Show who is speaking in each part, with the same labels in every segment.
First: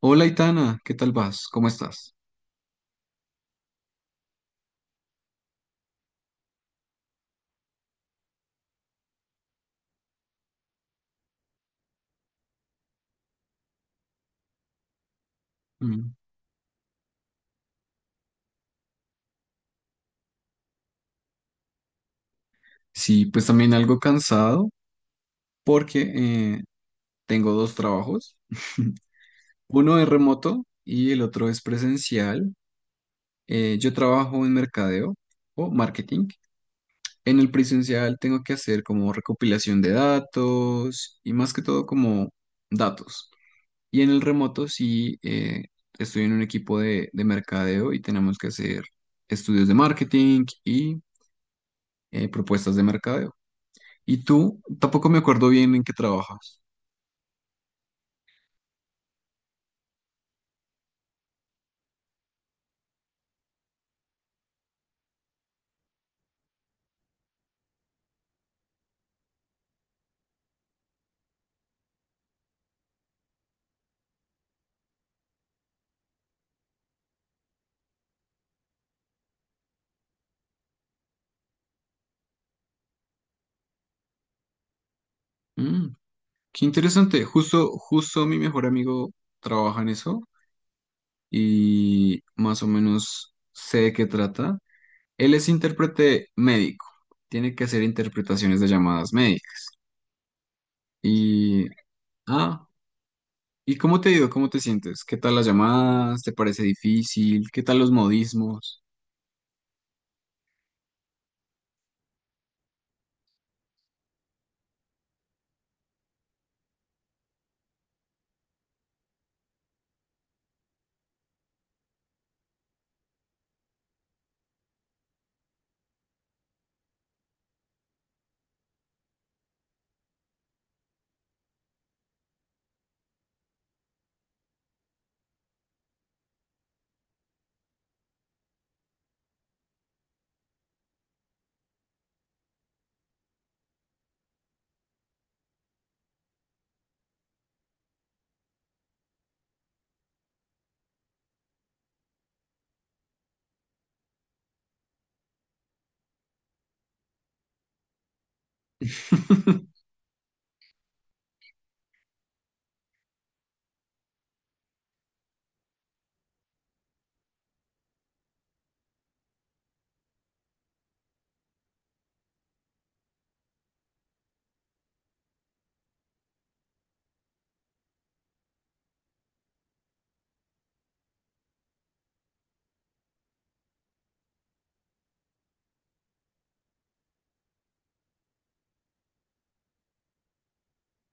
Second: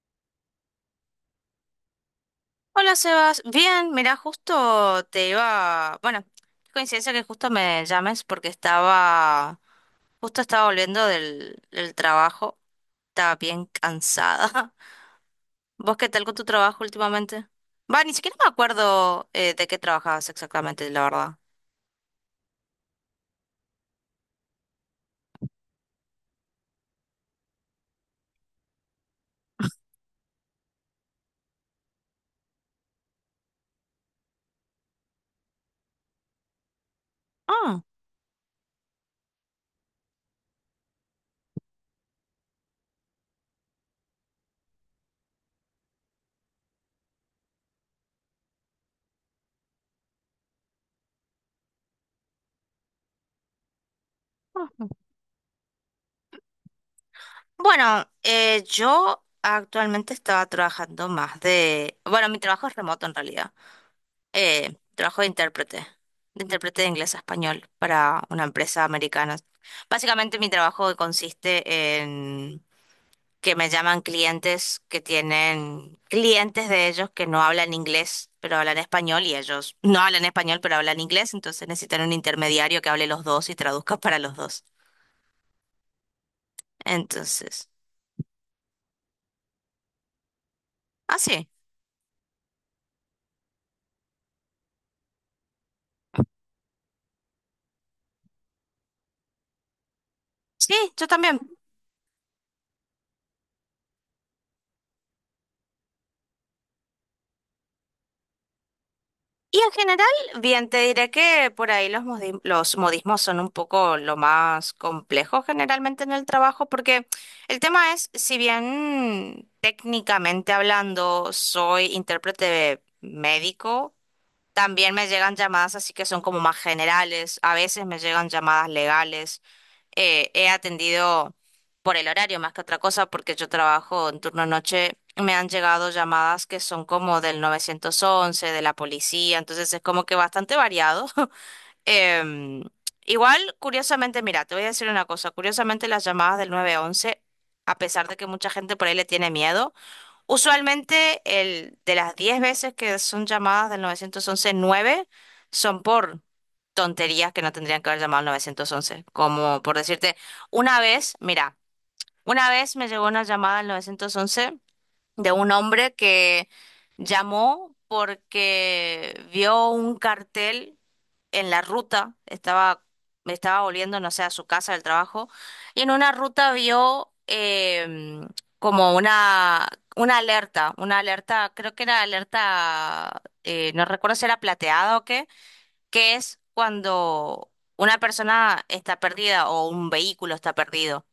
Speaker 1: Hola, Itana, ¿qué tal vas? ¿Cómo estás?
Speaker 2: Hola Sebas, bien, mira, justo te iba, bueno, qué coincidencia que justo me llames porque estaba, justo estaba volviendo del trabajo, estaba bien cansada. ¿Vos qué
Speaker 1: Mm,
Speaker 2: tal con tu trabajo últimamente? Va, ni siquiera me acuerdo de qué trabajabas exactamente, la verdad.
Speaker 1: sí, pues también algo cansado porque eh, tengo dos trabajos. Uno es remoto y el otro es presencial. Yo trabajo en mercadeo o marketing. En el
Speaker 2: Ah,
Speaker 1: presencial tengo que hacer como recopilación de datos y más que todo como datos. Y en el remoto sí, estoy en un equipo de mercadeo y tenemos que hacer estudios de marketing y propuestas de mercadeo. Y tú, tampoco me acuerdo bien en qué trabajas.
Speaker 2: bueno, yo actualmente estaba trabajando más de, bueno, mi trabajo es remoto en realidad. Trabajo de intérprete, de intérprete de inglés a español para una empresa americana. Básicamente mi trabajo consiste en que me llaman clientes que tienen clientes de ellos que no hablan inglés, pero hablan español y ellos no hablan español, pero hablan inglés, entonces necesitan un intermediario que hable los dos y traduzca para los dos.
Speaker 1: Mm, qué interesante.
Speaker 2: Entonces,
Speaker 1: Justo mi mejor amigo trabaja en eso
Speaker 2: ah, sí,
Speaker 1: y más o menos sé de qué trata. Él es intérprete médico. Tiene que hacer interpretaciones de llamadas médicas.
Speaker 2: sí, yo también.
Speaker 1: Y, ah, ¿y cómo te ha ido? ¿Cómo te sientes? ¿Qué tal las llamadas? ¿Te parece difícil? ¿Qué tal los modismos?
Speaker 2: Y en general, bien, te diré que por ahí los, los modismos son un poco lo más complejo generalmente en el trabajo, porque el tema es, si bien técnicamente hablando soy intérprete médico, también me llegan llamadas así que son como más generales, a veces me llegan llamadas legales. He atendido por el horario más que otra cosa porque yo trabajo en turno noche. Me han llegado llamadas que son como del 911, de la policía, entonces es como que bastante variado. Em, Igual, curiosamente, mira, te voy a decir una cosa, curiosamente las llamadas del 911, a pesar de que mucha gente por ahí le tiene miedo, usualmente el, de las 10 veces que son llamadas del nueve once, nueve son por tonterías que no tendrían que haber llamado al nueve once. Como por decirte, una vez, mira, una vez me llegó una llamada al nueve once de un hombre que llamó porque vio un cartel en la ruta, estaba, me estaba volviendo, no sé, a su casa del trabajo, y en una ruta vio como una alerta, creo que era alerta, no recuerdo si era plateada o qué, que es cuando una persona está perdida o un vehículo está perdido.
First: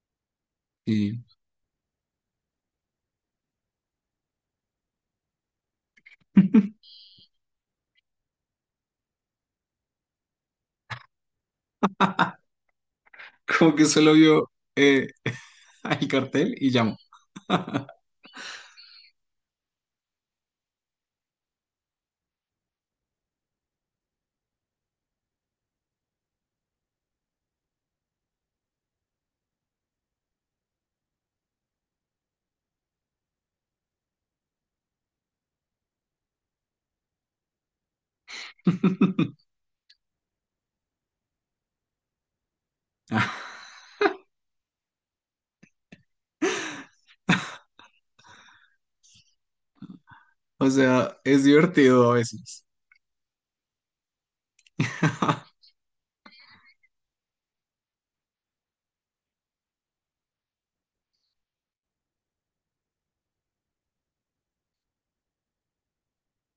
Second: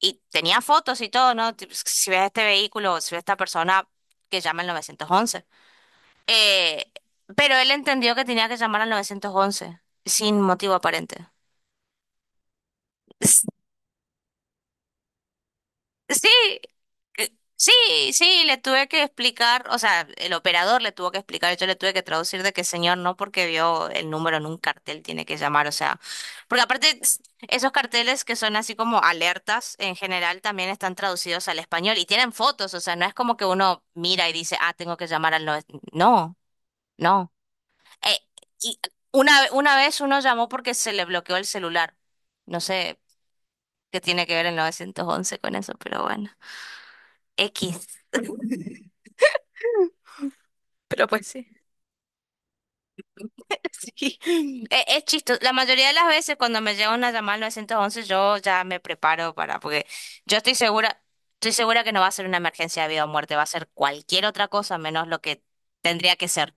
Speaker 2: Y tenía fotos y
Speaker 1: Sí.
Speaker 2: todo, ¿no? Tipo, si ves este vehículo, si ves esta persona, que llama al nueve once, eh, pero él entendió que tenía que llamar al 911 sin motivo aparente. S-
Speaker 1: Como que solo vio eh, el
Speaker 2: Sí,
Speaker 1: cartel y llamó.
Speaker 2: eh, sí, sí, le tuve que explicar, o sea, el operador le tuvo que explicar, yo le tuve que traducir de que señor no porque vio el número en un cartel tiene que llamar, o sea, porque aparte esos carteles que son así como alertas en general también están traducidos al español y tienen fotos, o sea, no es como que uno mira y dice, ah, tengo que llamar al 911, no, no. eh, y una vez uno llamó porque se le bloqueó el celular. No sé qué tiene que ver el 911 con eso, pero bueno. X.
Speaker 1: O
Speaker 2: Pero
Speaker 1: sea,
Speaker 2: pues
Speaker 1: es
Speaker 2: sí.
Speaker 1: divertido a veces.
Speaker 2: Sí. Es chistoso. La mayoría de las veces cuando me llega una llamada al 911 yo ya me preparo para, porque yo estoy segura que no va a ser una emergencia de vida o muerte, va a ser cualquier otra cosa menos lo que tendría que ser.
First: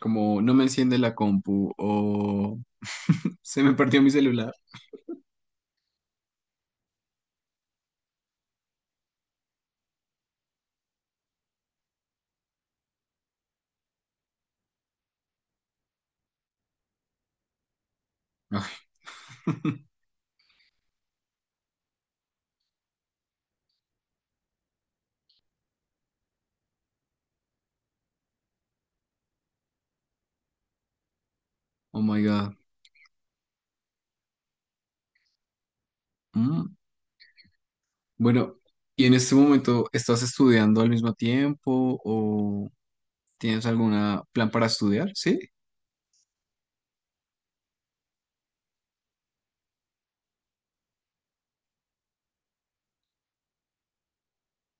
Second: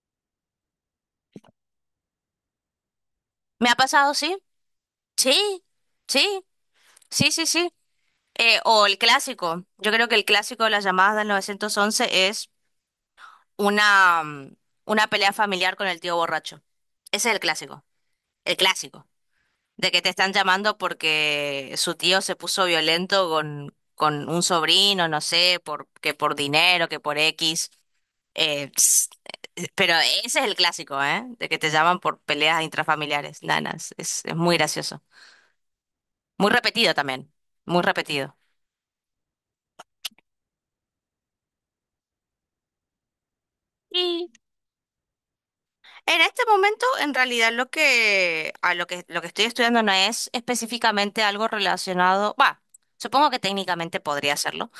Speaker 1: Como no me enciende la compu o se
Speaker 2: ¿Me
Speaker 1: me
Speaker 2: ha
Speaker 1: partió mi
Speaker 2: pasado? Sí,
Speaker 1: celular.
Speaker 2: sí, sí, sí, sí, sí. O el clásico. Yo creo que el clásico de las llamadas del 911 es una, una pelea familiar con el tío borracho. Ese es el clásico. El
Speaker 1: Ay,
Speaker 2: clásico. De que te están llamando porque su tío se puso violento con un sobrino, no sé, por, que por dinero, que por X. Eh, ps, pero ese es el clásico, ¿eh? De que te llaman
Speaker 1: oh my
Speaker 2: por
Speaker 1: God.
Speaker 2: peleas intrafamiliares. Nanas. Es muy gracioso. Muy
Speaker 1: Mm.
Speaker 2: repetido también. Muy repetido.
Speaker 1: Bueno, ¿y en este momento estás estudiando al mismo tiempo o tienes algún plan para estudiar? Sí.
Speaker 2: En este momento, en realidad, lo que, a lo que estoy estudiando no es específicamente algo relacionado, va, supongo que técnicamente podría hacerlo,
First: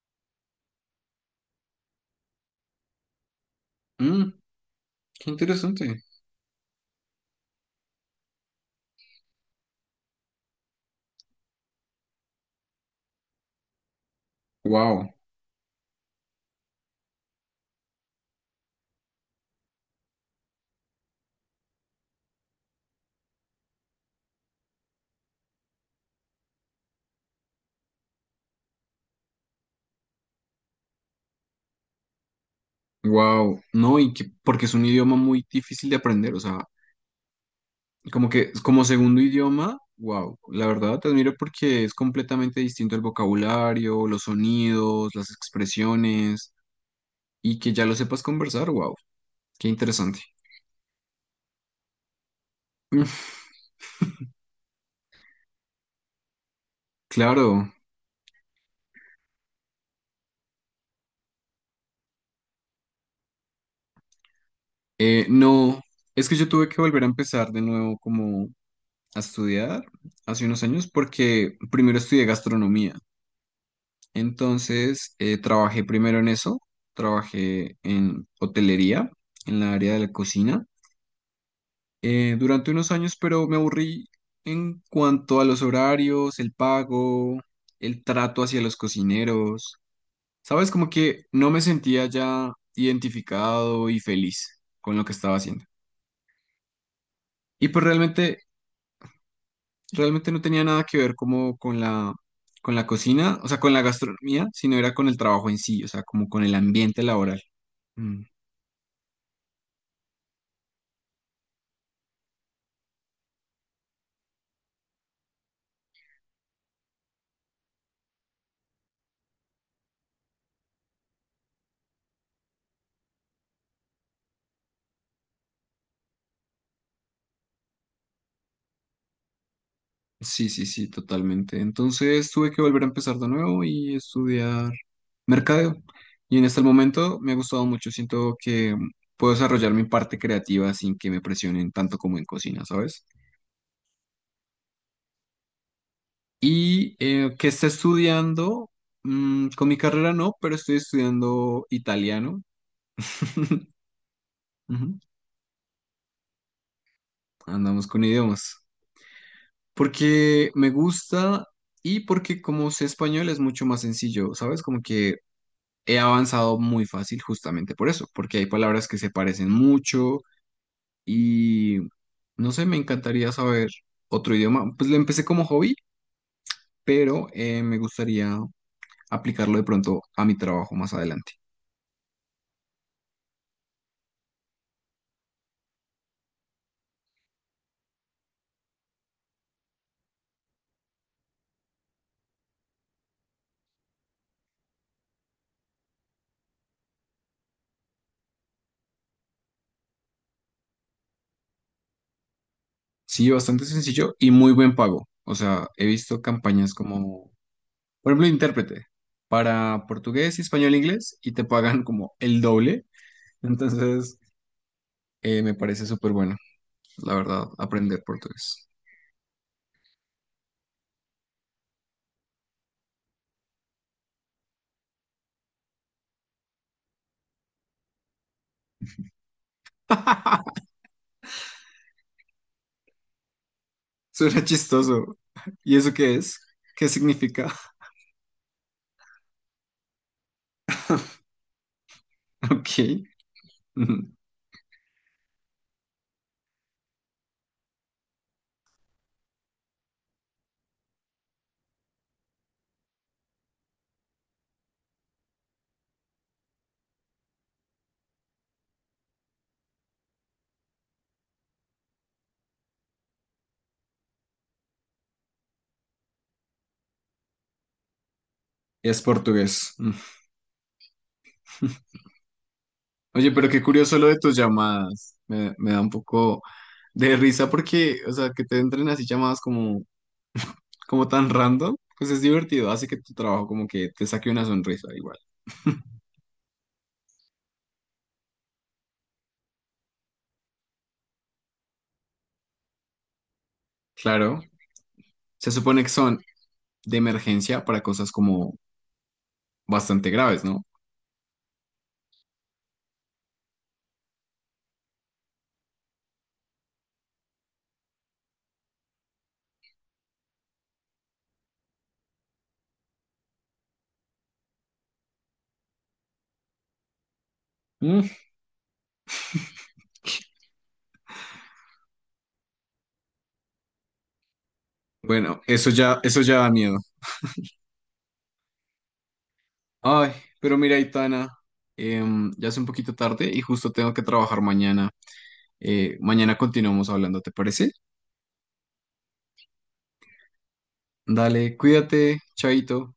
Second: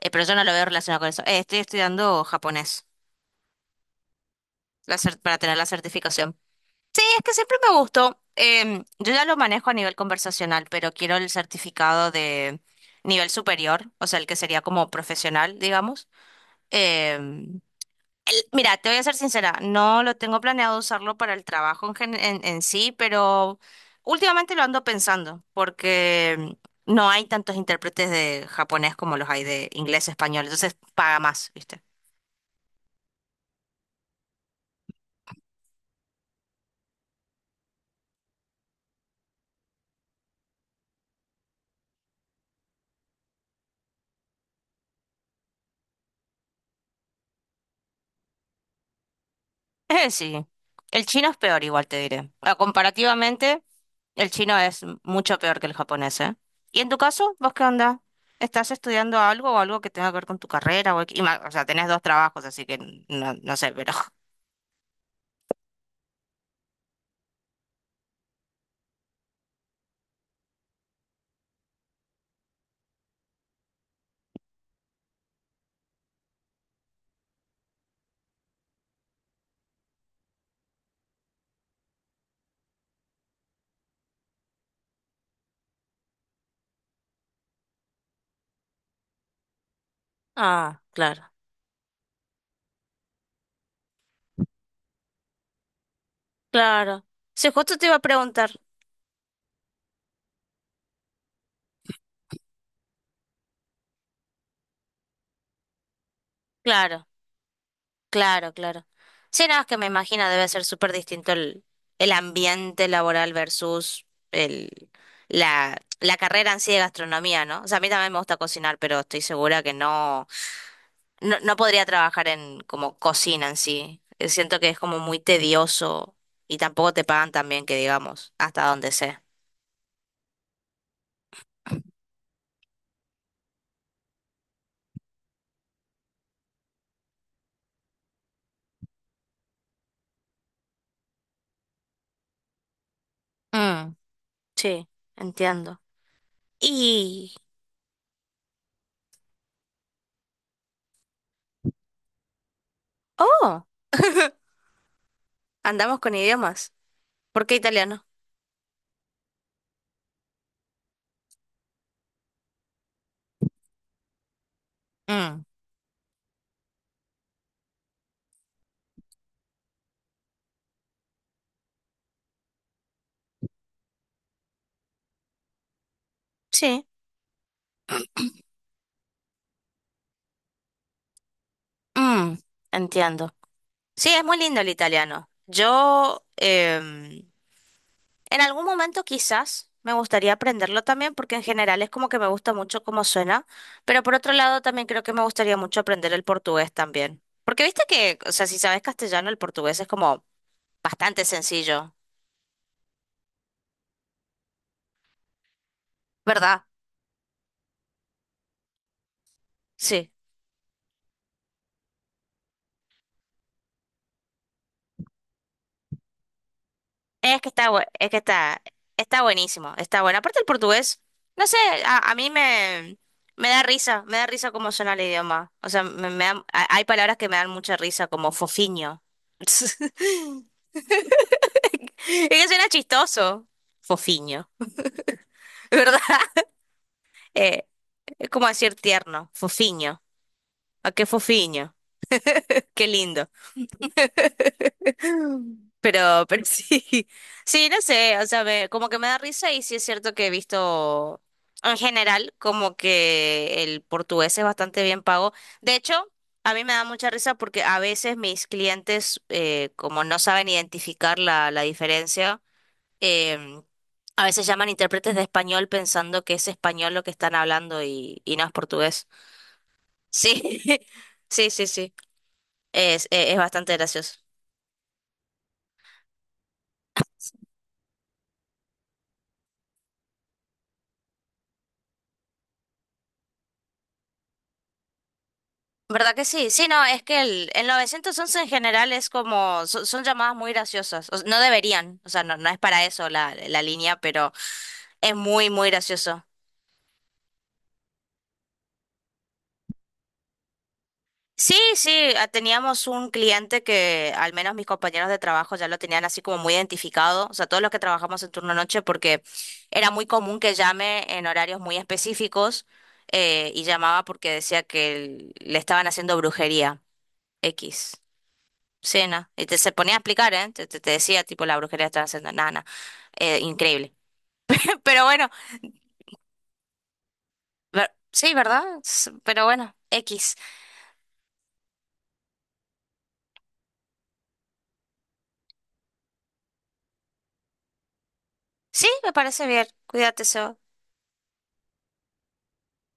Speaker 2: pero yo no lo veo relacionado con eso. Estoy estudiando japonés
Speaker 1: Mm, qué
Speaker 2: para tener la
Speaker 1: interesante.
Speaker 2: certificación. Y es que siempre me gustó, yo ya lo manejo a nivel conversacional, pero quiero el certificado de nivel superior, o sea, el que sería como
Speaker 1: Wow,
Speaker 2: profesional, digamos. Em, Mira, te voy a ser sincera, no lo tengo planeado usarlo para el trabajo en, en sí, pero últimamente lo ando pensando porque no hay tantos intérpretes de japonés como los hay de inglés, español, entonces paga más, ¿viste?
Speaker 1: wow. No, y que, porque es un idioma muy difícil de aprender. O sea, como que como segundo idioma, wow, la verdad te admiro porque es completamente distinto el vocabulario, los sonidos, las expresiones y que ya lo sepas conversar, wow, qué interesante.
Speaker 2: Sí, el chino es peor, igual te diré. Ah, comparativamente, el chino es mucho peor que el japonés, ¿eh? ¿Y en tu caso, vos qué
Speaker 1: Claro,
Speaker 2: onda? ¿Estás estudiando algo o algo que tenga que ver con tu carrera? O sea, tenés dos trabajos, así que no, no sé, pero...
Speaker 1: no, es que yo tuve que volver a empezar de nuevo como a estudiar hace unos años porque primero estudié gastronomía, entonces trabajé primero en eso, trabajé en hotelería, en la área de la cocina. Durante unos años, pero me aburrí en cuanto a los horarios, el pago, el trato hacia los cocineros. Sabes,
Speaker 2: Ah,
Speaker 1: como que
Speaker 2: claro.
Speaker 1: no me sentía ya identificado y feliz con lo que estaba haciendo.
Speaker 2: Claro. Sí,
Speaker 1: Y
Speaker 2: justo
Speaker 1: pues
Speaker 2: te iba a
Speaker 1: realmente,
Speaker 2: preguntar.
Speaker 1: realmente no tenía nada que ver como con con la cocina, o sea, con la gastronomía, sino era con el trabajo en sí, o sea, como con el ambiente
Speaker 2: Claro,
Speaker 1: laboral. Mm,
Speaker 2: claro, claro. Sí, nada, es que me imagino debe ser súper distinto el ambiente laboral versus el, la carrera en sí de gastronomía, ¿no? O sea, a mí también me gusta cocinar, pero estoy segura que no, no, no podría trabajar en como cocina en sí. Siento que es como muy tedioso y tampoco te pagan tan bien que digamos, hasta donde sé.
Speaker 1: sí, sí, sí, totalmente. Entonces tuve que volver a empezar de nuevo y estudiar mercadeo. Y en este momento me ha gustado mucho. Siento que puedo desarrollar mi parte creativa sin que me presionen tanto como en cocina, ¿sabes?
Speaker 2: Mm, sí, entiendo.
Speaker 1: Y
Speaker 2: Y...
Speaker 1: que esté estudiando, mm, con mi carrera no, pero estoy estudiando italiano.
Speaker 2: Oh,
Speaker 1: Ujú.
Speaker 2: andamos con idiomas. ¿Por qué
Speaker 1: Andamos con
Speaker 2: italiano?
Speaker 1: idiomas. Porque me gusta y porque como sé español es mucho más sencillo, ¿sabes? Como que
Speaker 2: Mm,
Speaker 1: he avanzado muy fácil justamente por eso, porque hay palabras que se parecen mucho. Y no sé, me encantaría saber otro idioma. Pues lo empecé como hobby,
Speaker 2: Sí,
Speaker 1: pero me gustaría aplicarlo de pronto a mi trabajo más adelante.
Speaker 2: mm, entiendo. Sí, es muy lindo el italiano. Yo en algún momento quizás me gustaría aprenderlo también porque en general es como que me gusta mucho cómo suena, pero por otro lado también creo que me gustaría mucho aprender el portugués también. Porque viste que, o sea, si sabes castellano, el portugués es como bastante sencillo,
Speaker 1: Sí, bastante sencillo y muy buen pago. O sea, he visto
Speaker 2: ¿verdad?
Speaker 1: campañas como, por ejemplo, intérprete para
Speaker 2: Sí.
Speaker 1: portugués, español, inglés y te pagan como el doble. Entonces, me parece súper bueno, la
Speaker 2: Es
Speaker 1: verdad,
Speaker 2: que está,
Speaker 1: aprender
Speaker 2: es que está,
Speaker 1: portugués.
Speaker 2: está buenísimo, está bueno. Aparte el portugués, no sé, a mí me, me da risa cómo suena el idioma. O sea, me, hay palabras que me dan mucha risa, como fofiño. Es que suena chistoso.
Speaker 1: Suena
Speaker 2: Fofiño,
Speaker 1: chistoso. ¿Y eso
Speaker 2: ¿verdad?
Speaker 1: qué es? ¿Qué significa?
Speaker 2: Eh, es como decir tierno, fofiño. ¿A qué fofiño? Qué
Speaker 1: Ok.
Speaker 2: lindo. Pero sí, sí, no sé, o sea, como que me da risa y sí es cierto que he visto en general como que el portugués es bastante bien pago. De hecho, a mí me da mucha risa porque a veces mis clientes, como no saben identificar la diferencia, em, a veces llaman intérpretes de español pensando que es español lo que están hablando y no es
Speaker 1: Es
Speaker 2: portugués.
Speaker 1: portugués. Mm.
Speaker 2: Sí, sí, sí, sí,
Speaker 1: Oye,
Speaker 2: es
Speaker 1: pero qué
Speaker 2: bastante
Speaker 1: curioso lo de
Speaker 2: gracioso.
Speaker 1: tus llamadas. Me da un poco de risa porque, o sea, que te entren así llamadas como, como tan random, pues es divertido. Hace que tu trabajo como que te saque una sonrisa igual.
Speaker 2: ¿Verdad que sí? Sí, no, es que el 911 en general es como, son, son llamadas muy graciosas. O no deberían, o sea, no, no es para eso la línea, pero
Speaker 1: Claro,
Speaker 2: es
Speaker 1: se
Speaker 2: muy, muy
Speaker 1: supone que son
Speaker 2: gracioso.
Speaker 1: de emergencia para cosas como bastante graves, ¿no?
Speaker 2: Sí, sí, ah, teníamos un cliente que al menos mis compañeros de trabajo ya lo tenían así como muy identificado, o sea, todos los que trabajamos en turno noche, porque era muy común que llame en horarios muy específicos, y llamaba porque decía que le estaban haciendo brujería X.
Speaker 1: Mm.
Speaker 2: Sí, no. Y te se ponía a explicar, ¿eh? Te, te decía, tipo, la brujería está haciendo nana. Increíble. Pero bueno,
Speaker 1: Bueno, eso ya da miedo.
Speaker 2: sí, ¿verdad? Pero bueno,
Speaker 1: Ay,
Speaker 2: X.
Speaker 1: pero mira, Itana, ya es un poquito tarde y justo tengo que trabajar mañana. Mañana continuamos hablando, ¿te parece?
Speaker 2: Sí, me parece bien. Cuídate, Seba.
Speaker 1: Dale, cuídate, chaito.